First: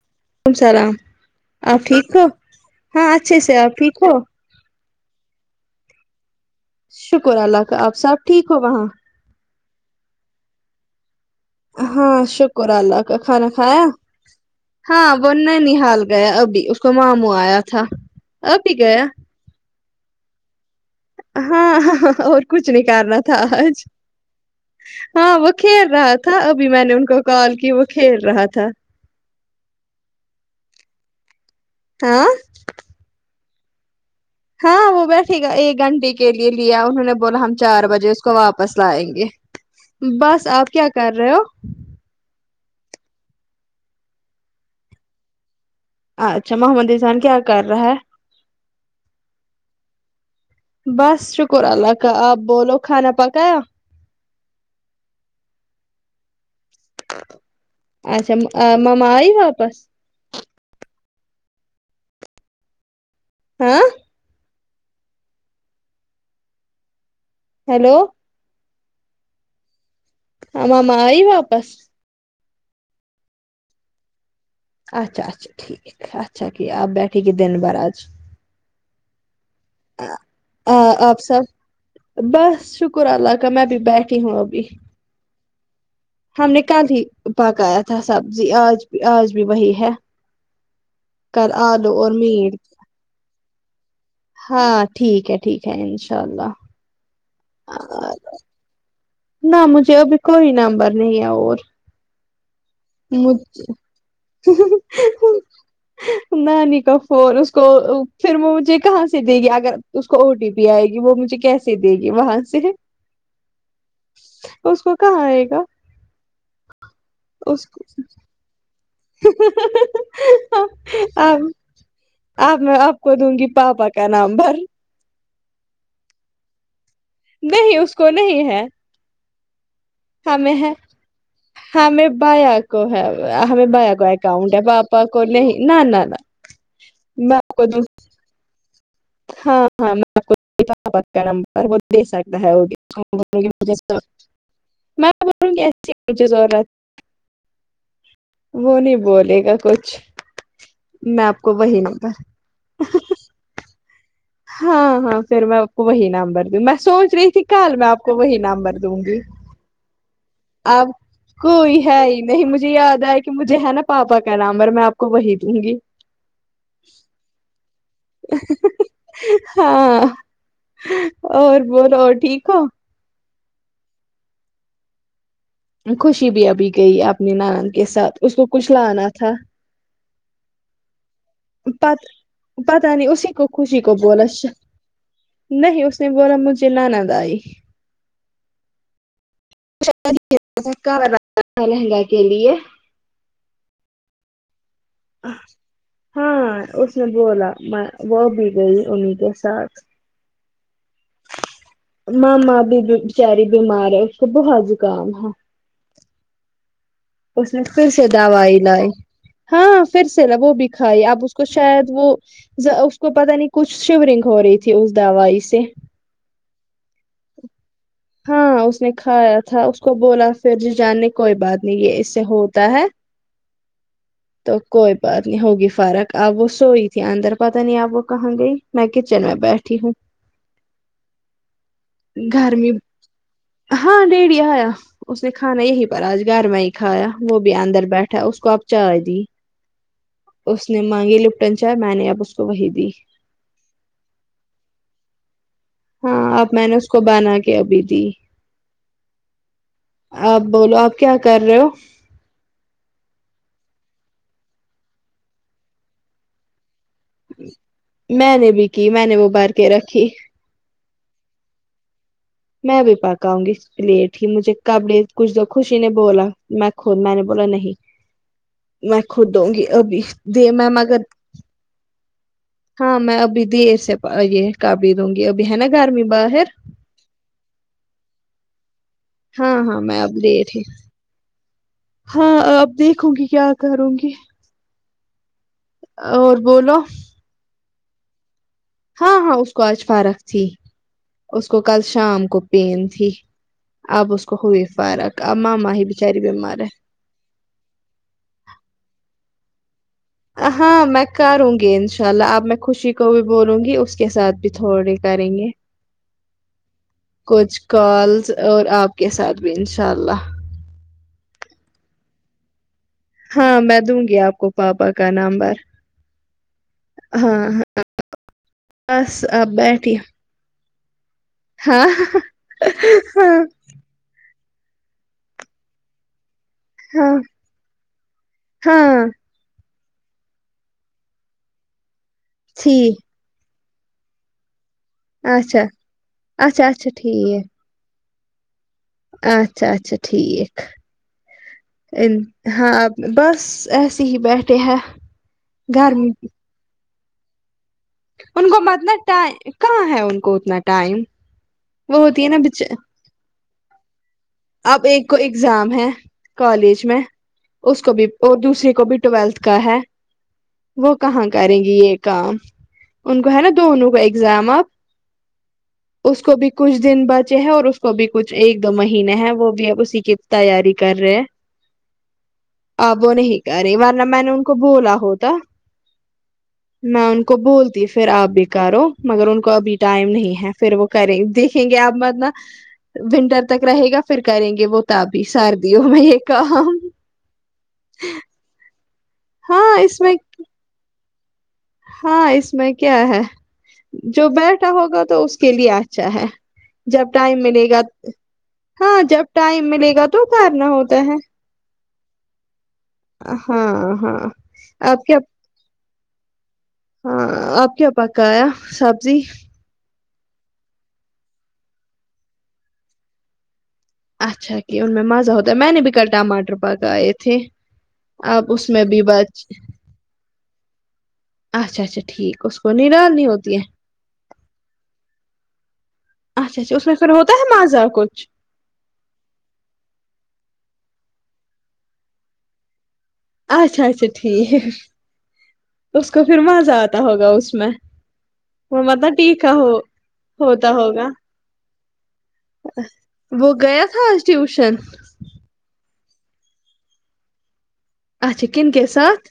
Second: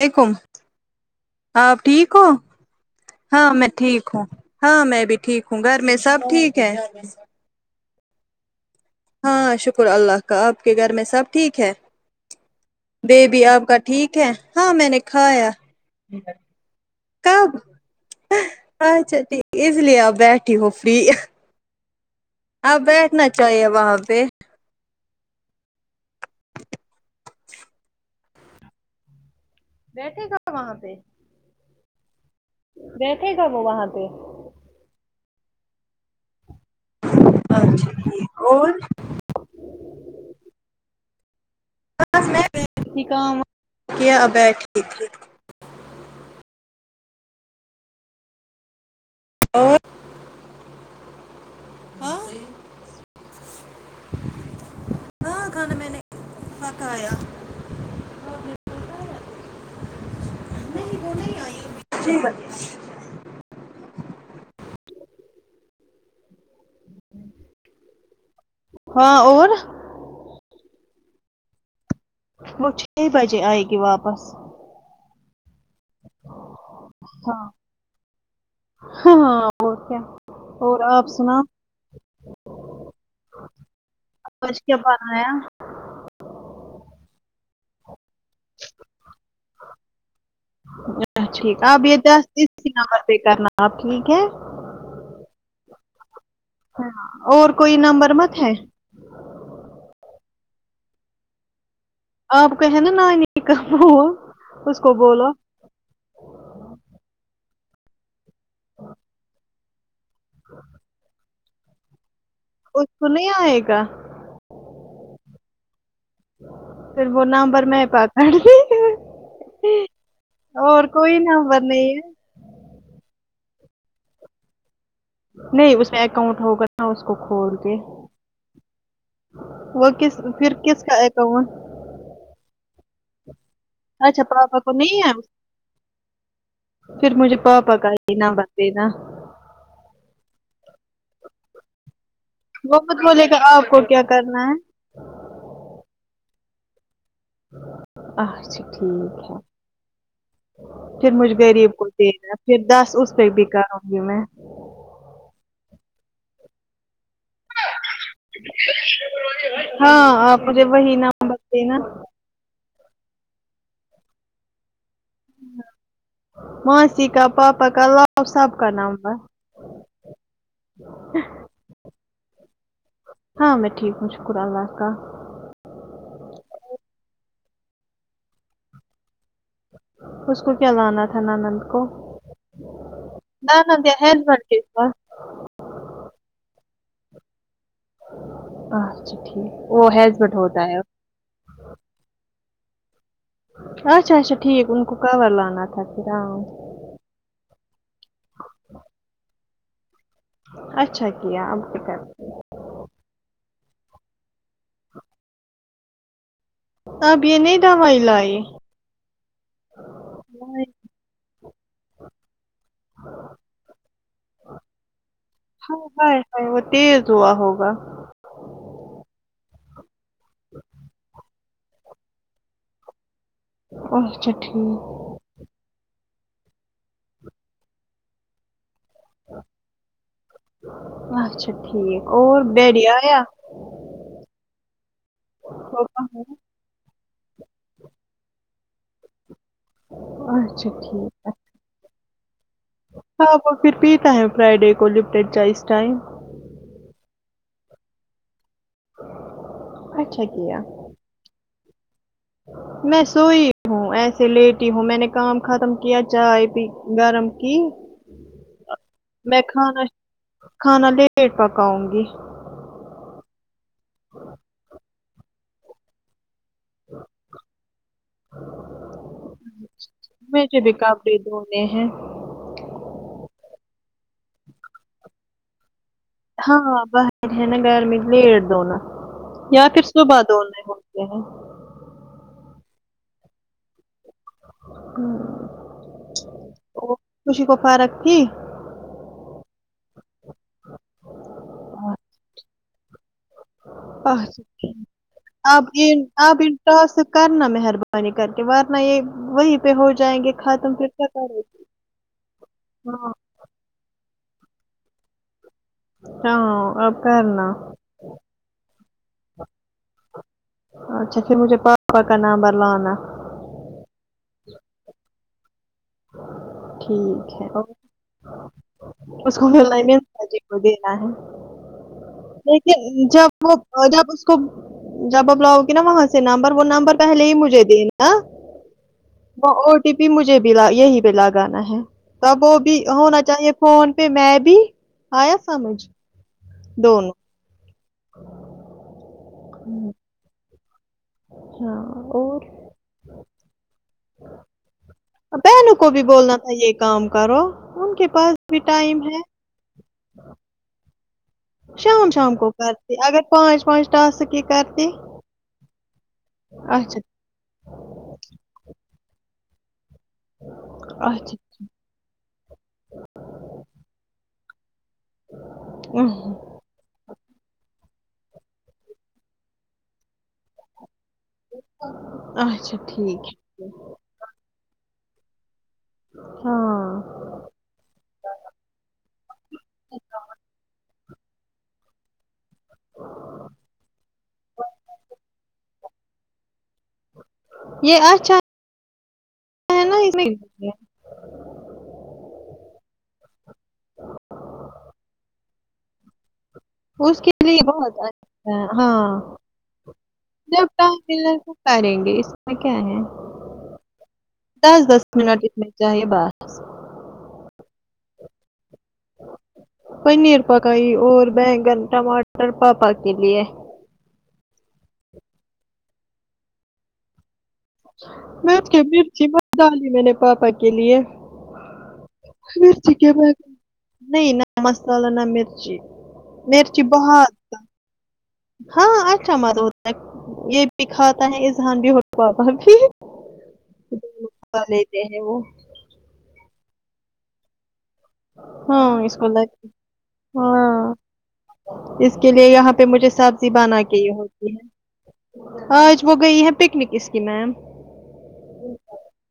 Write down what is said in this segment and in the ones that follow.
ولیکم وعلیکم السلام آپ ٹھیک ہو اچھے ہاں سے میں آپ ٹھیک ہو ہوں ہاں میں بھی ٹھیک ہوں گھر میں سب ٹھیک ہے شکر اللہ کا آپ سب ٹھیک ہو وہاں ہاں شکر اللہ کا آپ کے گھر میں سب ٹھیک ہے ہاں شکر اللہ کا بیبی کھانا آپ کا کھایا ٹھیک ہے میں نے ہاں وہورن کھایا ن حال گیا ابھی کو مامو کب آیا تھا ابھی گیا از لیے آپ بیٹھی ہو فری ہاں ہاں اور کچھ آپ نہیں کرنا بیٹھنا تھا چاہیے آج وہاں پہ ہاں وہ کھیل رہا تھا ابھی میں نے ان کو کال کی وہ کھیل رہا تھا بیٹھے گ ہاں بیٹھے گا وہ وہاں پہ ہاں وہ بیٹھے گا ایک گھنٹے کے لیے لیا انہوں نے بولا ہم چار اچھا بجے اس کو ٹھیک اور واپس لائیں گے بس آپ کیا کر رہے ہو بس میں کا کیا ابٹ ٹھیک ھیک اچھا محمد اسان کیا کر رہا ہے اور بس شکر اللہ کا آپ بولو کھانا پکایا گ کھان میں نے فکایا اچھا ماما آئی واپس جی ب ہاں ہیلو ہاں اور آ ماما آئی واپس وہ چھ بجے آئے گی واپس اچھا اچھا ٹھیک اچھا کہ آپ بیٹھے گ دن بھر آج ہاں وہ کیا آ- اور آ آپ سناؤ سب بس شکر اللہ کا میں بھی بیٹھی ہوں ابھی آیا ہم نے کل ہی پکایا تھا سبزی آج بھی آج بھی وہی ہے ا کل ٹھیک ہے اپ آلو یہ اور دس میٹ اسی نمبر پہ کرنا آپ ٹھیک ہے ہاں ٹھیک ہے ٹھیک ہے ان شاء اللہ اور کوئی نمبر مت ہے نہ مجھے ابھی کوئی نمبر نہیں ہے اور آپ کہے نا نانی مجھ کاکب اس کو بولو نانی کا فون اس کو پھر وہ مجھے کہاں سے دے گی اگر اس کو او ٹی پی آئے گی وہ مجھے کیسے دے گی وہاں سے تو نہیں آئے گا اس کو کہاں آئے گا پھر وہ نمبر اس میں کو پاتا اور کوئی نمبر نہیں ہے اب میں آپ کو دوں گی پاپا کا نمبر نہیں اس میں اکاؤنٹ ہوگا نہ اس کو کھول کے نہیں اس کو نہیں ہے وہ کس ہمیں پھر ہے کس کا اکاؤنٹ ہمیں بایہ کو ہے ہمیں بایہ کو اچھا اکاؤنٹ ہے کو پاپا نہیں ہے کو نہیں نہ نہ نہ پھر مجھے کو پاپا دوں کا ہی نمبر دینا ہاں ہاں میں آپ نمبر وہ دے سکتا ہے وہ مت بولے گا آپ کو کیا کرنا ہے کی ضرورت اچھا وہ نہیں ٹھیک ہے بولے گا کچھ پھر میں مجھ آپ غریب وہی کو نمبر دینا پھر دس اس پہ بھی کراوں گی میں ہاں ہاں پھر میں آپ وہی نامبر دوں میں سوچ رہی ت کل میں آپ کو وہی نمبر دوں گی ہاں مجھے آپ وہی نمبر کوئی دینا ہے ہی نہیں مجھے یاد ایا کی مجھے ہے نا پاپا کا نمبر اور میں آپ کو وہی دوں گی ماسی کا پاپا کا لاو سب کا نمبر ہاں اور بولو اور ٹھیک ہو ہاں میں ٹھیک ہوں شکر اللہ کا خوشی بھی ابھی گئی اپنی نانند کے ساتھ اس کو کچھ لانا تھا اس کو کیا لانا تھا نانند کو پت پتہ نہیں اسی کو خوشی نانند یا کو بولو ہسبینڈ کے پاس نہیں اس نے بولا مجھے نانند آئی اچھا ٹھیک وہ ہے زیٹ ہوتا ہے آ لہنگا کے لیے اچھا اچھا ٹھیک ان کو کور لانا تھا پھر ہاں اس نے بولا میں وہ بھی گئی انہیں کے ساتھ اچھا کیا اب کیا کر مما بھی گیی بچاری بیمار ہے اس کو بہت زکام ہے اب یہ اس نہیں نے پھر دوائی سے لائی دوائی لائی ہاں پھر سے وہ بھی کھائی آپ اس کو شاید وہ اس کو پتہ نہیں کچھ شیو رنگ ہو رہی تھی اس دوائی سے ہائے وہ تیز ہوا ہوگا ہاں اس نے کھایا تھا اس کو بولا پھر جاننے کوئی بات نہیں ہے اس سے ہوتا ہے ا تو کوئی بات نہیں ہوگی فارق آپ وہ سوئی تھی اندر پتہ نہیں اب وہ کہاں گئی میں کچن میں بیٹھی ہوں اچھا ٹھیک اور گرمی ڈیڈی آیا ہاں ڈیڑی آیا اس نے کھانا یہی پر ہوگا آج ہے۔ گھر میں ہی کھایا وہ بھی اندر بیٹھا اس کو اب چائے دی اس اچھا نے مانگی ٹھیک ہے لپٹن چائے میں نے اب اس کو وہی دی ہاں وہ پھر پیتا ہے فرائیڈے کو لپٹن چاۓ اس ٹائم ہاں اب میں نے اس کو بنا کے ابھی دی اچھا آپ کیا بولو آپ کیا کر رہے ہو میں سوئی ہوں ایسے لیٹی ہوں میں نے کام ختم کیا چائے پی گرم کی میں نے بھی کی نے وہ میں بار کے کھانا رکھی کھانا لیٹ پکاؤں گی میں بھی پکاؤں گی لیٹ ہی مجھے کبڑے کچھ دو خوشی نے بولا میں خود میں نے بولا نہیں میں خود دوں گی ابھی دے مجھے میں بھی مگر کپڑے دھونے ہیں ہاں میں ابھی دیر سے یہ کابی دوں گی ابھی ہے نا گھرمی باہر ہاں باہر ہے نا گرمی لیٹ دونوں ہاں یا ہاں پھر میں اب صبح لیٹ ہی دونوں ہوتے ہیں ہاں آپ دیکھو گی کیا کروں گی ہوں اور بولو خوشی کو فارق تھی ہاں ہاں اس کو آج فارق تھی اس کو کل شام کو پین تھی اب اس کو اچھا ہوئی ٹھیک۔ فرق اب آپ ماما ہی ان بچاری آپ ان بیمار ہے ٹاسک کرنا مہربانی کر کے وارنہ یے وہی پے ہو جائیں گے ختم ہاں پھر میں کیا کرو کروں گے گی انشاء اللہ اب میں خوشی کو ہاں بھی بولوں گی اس کے ساتھ بھی تھوڑی کریں گے ہاں اب کرنا کالس اور آپ کے ساتھ بھی انشاء اللہ اچھا پھر مجھے پاپا کا نامبر لانا ہاں میں دوں گی آپ کو پاپا کا نامبر ٹھیک ہے او بس اس کو آپ بھی بیٹھی لیمینس ہے لوگے کا ہے ہاں لیکن ہاں جب وہ اور جب اس کو جب اپ لاؤ گے نا وہاں سے نمبر وہ نمبر ہاں پہلے ہی مجھے دینا ہاں وہ او ٹی پی مجھے بھی یہی پہ لگانا ہے تو وہ بھی ٹھیک ہونا چاہیے فون پہ میں بھی آیا اچھا سمجھ اچھا اچھا دونوں ٹھیک اچھا اچھا ٹھیک ہاں اور ہاں بس ایسے ہی بیٹھے ہیں بہنوں کو بھی گرمی بولنا تھا یہ کام کرو ان کے پاس ان بھی کو متنا ٹائم ہے کہاں ہے ان کو اتنا ٹائم وہ شام ہوتی ہے شام نا کو بچ کرتے اگر پانچ پانچ ٹاسک کے اب ایک کو ایگزام ہے کالج میں اچھا اس کو بھی اور دوسرے کو بھی ٹویلتھ کا ہے وہ کہاں اچھا کریں گی یہ کام ان کو ہے نا دونوں کا اگزام آپ اس کو بھی کچھ دن بچے ہے اور اس کو بھی کچھ ایک دو مہینے ہیں وہ بھی اسی کی تیاری کر رہے ہیں اچھا آب وہ ٹھیک نہیں کر رہی ورنہ میں نے ان کو بولا ہوتا ہاں میں ان کو بولتی پھر آپ بی کارو مگر ان کو ابھی ٹائم نہیں ہے پھر وہ کریں دیکھیں گے آپ مت نا ونٹر تک رہے گا پھر کریں گے وہ تا بھی سردیوں میں یہ کام یہ اچا ہاں ہے اس نہیں میں ہاں اس میں کیا ہے جو بیٹھا ہوگا تو اس کے لیے اچھا ہے جب اس کے ٹائم لیے ملے گا بہت اچھا ہے ہاں جب ٹائم ملے گا تو جب کرھرنا ٹائم ہوتا ہے ملے تو کریں گے اس کیا ہے ہاں ہاں دس دس آپ کیا منٹ اتنے چاہیے بس ہاں آپ کیا پکایا سبزی پنیر پکائی اور بینگن ٹماٹر پاپا کے لیے اچھا کہ ان میں مزہ ہوتا ہے میں نے بھی کل ٹماٹر پکائے تھے میں اب اس کہ بھی مرچی بچ بہت ڈالی میں نے پاپا کے لیے اچھا اچھا ٹھیک اس کو مرچی نڈال نہیں کے ہوتی ہے نہیں نہ مسالہ نہ مرچی اچھا اچھا مرچی اس میں پھر بہت ہوتا مزہ کچھ ہاں اچھا مت ہوتا ہے یے بھی کھاتا ہے اذہان بھی ہونے کو آتا ہے اچھا اچھا ٹھیک ہیں وہ اس کو پھر مزہ آتا ہوگا اس میں ہاں اس کو لگ [unintelligible] ہوتا ہاں ہوگا اس کے لیے یہاں پے مجھے سبزی وہ بنا گیا کے یے تھا آج ہوتی ٹیوشن ہے آج وہ گئی ہے پکنک اس کی میم اچھا کن کے ساتھ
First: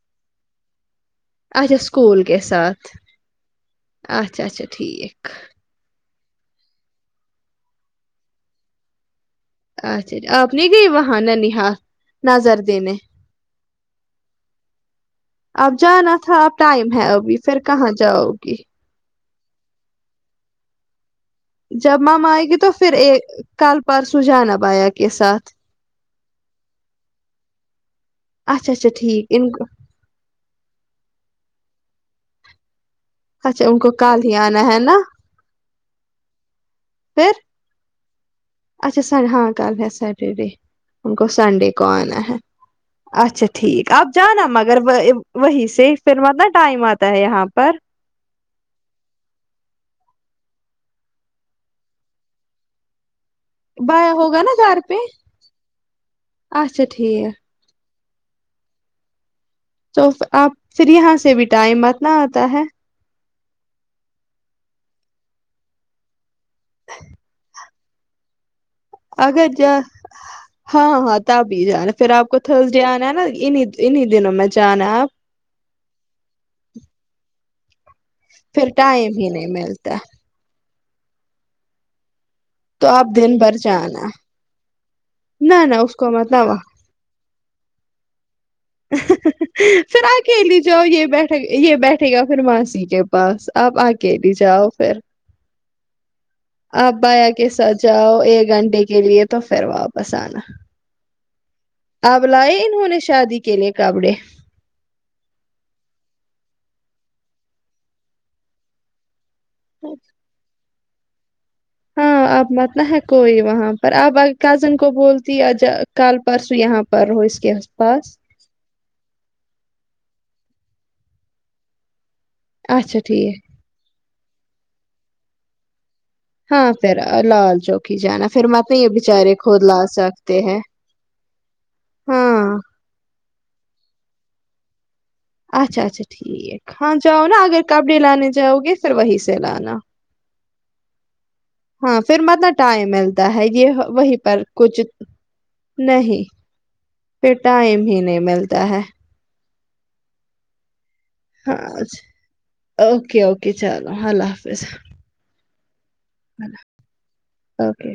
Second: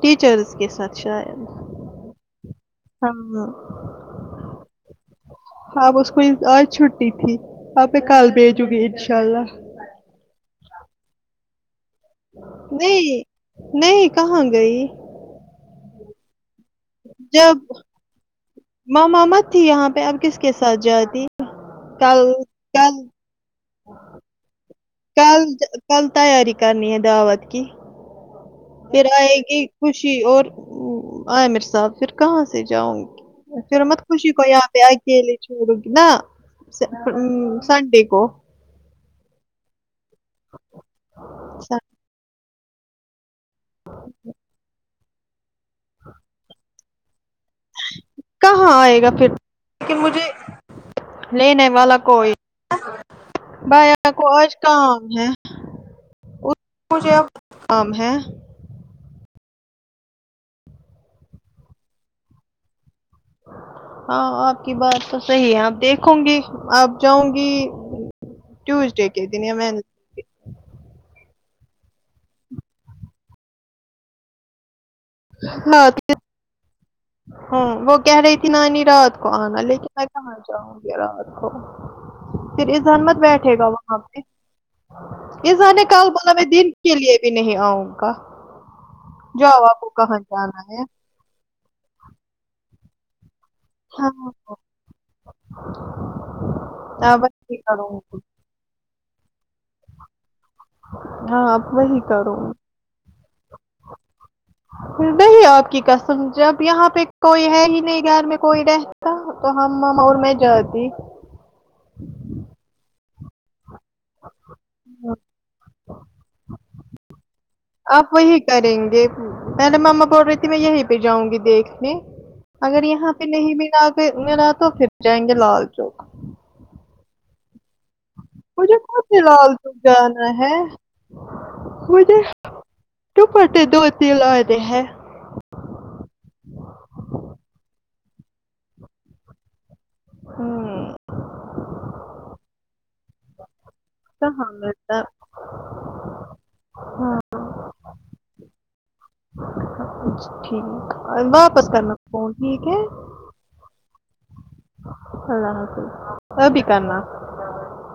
ٹیچرز کے ساتھ شاید اسکول کے ساتھ ہاں ہاں اچھا اچھا ٹھیک اب اس کو آج چھٹی تھی اب میں کل بھیجوں گی انشاء اللہ اچھا چھا آپ نہیں گئی وہاں ننھیال نہیں نہیں کہاں گئی اب جانا تھا اب ٹائم ہے ابھی پھر کہاں جاؤ گی ماما مت تھی یہاں پہ اب کس کے ساتھ جاتی جب ماما کل آئے گی تو پھر کل یے کل پرسوں جانا یایا کل کل تیاری کرنی ہے دعوت کی اچھا اچھا پھر ٹھیک آئے ان گی کو خوشی اور وہ آمیر صاحب پھر کہاں سے جاؤں گی اچھا ان پھر کو مت کل خوشی ہی کو آنا یہاں ہے پے نا اکیلے چھوڑو گی نا پھر سنڈے کو اچھا سن ہاں کل ہے سیٹرڈے ان کو سنڈے سن- کو آنا ہے اچھا ٹھیک اب جانا مگر وے وہیں سے پھر مت نہ ٹائم آتا ہے یہاں پر کہاں آئے گا پھر لیکن مجھے لینے والا کوئی بھیا بایا کو ہوگا نا آج گھر پہ کام ہے اچھا مجھے اب ٹھیک کام ہے تو آپ پھر یہاں سے بھی ٹائم مت نا آتا ہے ہاں آپ کی بات تو صحیح ہے اب دیکھوں گی اب جاؤں گی ٹیوزڈے کے دن اگر یا میں جا ہاں ہاں تب ہی جانا پھر آپ کو تھرس ڈے آنا ہے نا ان ہی ان ہی دنوں میں جانا آپ [inaudible] ہاں وہ کہہ رہی تھی پھر نانی رات ٹائم کو ہی نہیں آنا لیکن ملتا میں کہاں جاؤں گی رات کو پھر تو اذہار آپ مت دن بھر بیٹھے گا وہاں جانا پے نہ اذہار نہ نے اس کو کل مت بولا نہ میں دن وہاں کے لیے بھی نہیں آؤں گا جاؤ آپ کو پھر کہاں اکیلی جانا ہے جاؤ یے بیٹھے یے بیٹھے گا پھر ماسی کے پاس اب ہاں اکیلی جاؤ پھر اب ہاں بھیا کے وہی ساتھ کروں جاؤ گی ایک گھنٹے کے لیے تو پھر واپس آنا ہاں وہی اب کروں لائے انہوں نے شادی کے لیے کپڑے نہیں آپ کی قسم جب یہاں پے کوئی ہے ہی نہیں گھر میں کوئی رہتا تو ہم مما اور میں جاتی ہاں آپ مت نہ ہے کوئی وہاں پر ب ا کزن کو بولتی آجا کال پرسوں یہاں پر ہو اس کے پاس آپ وہی کریں گے ارے مما بول رہی تھی میں یہیں پے جاؤں گی دیکھنے اگر اچھا یہاں پے ٹھیک نہیں بھی آگر ملا تو پھر جائیں گے لال چوک ہاں پھر لال چوک ہی جانا پھر مت مجھے یے کون بچارے لال خود چوک لا جانا سکتے ہے ہیں مجھے ہاں دوپٹے دو دلانے ہیں اچھا اچھا ٹھیک ہاں جاؤ نا اگر کپڑے لانے جاؤ گے پھر وہیں سے لانا ہوں، ہاں پھر مت نہ ٹائم ملتا ہے یے وہی پر کہاں کچھ ملتا نہیں پھر ٹائم ہی نہیں ملتا ہے ٹھیک ہے واپس ہاں کرنا فون ٹھیک ہے اوکے اوکے چلو اللہ حافظ اللہ حافظ ا بھی کرنا اوکے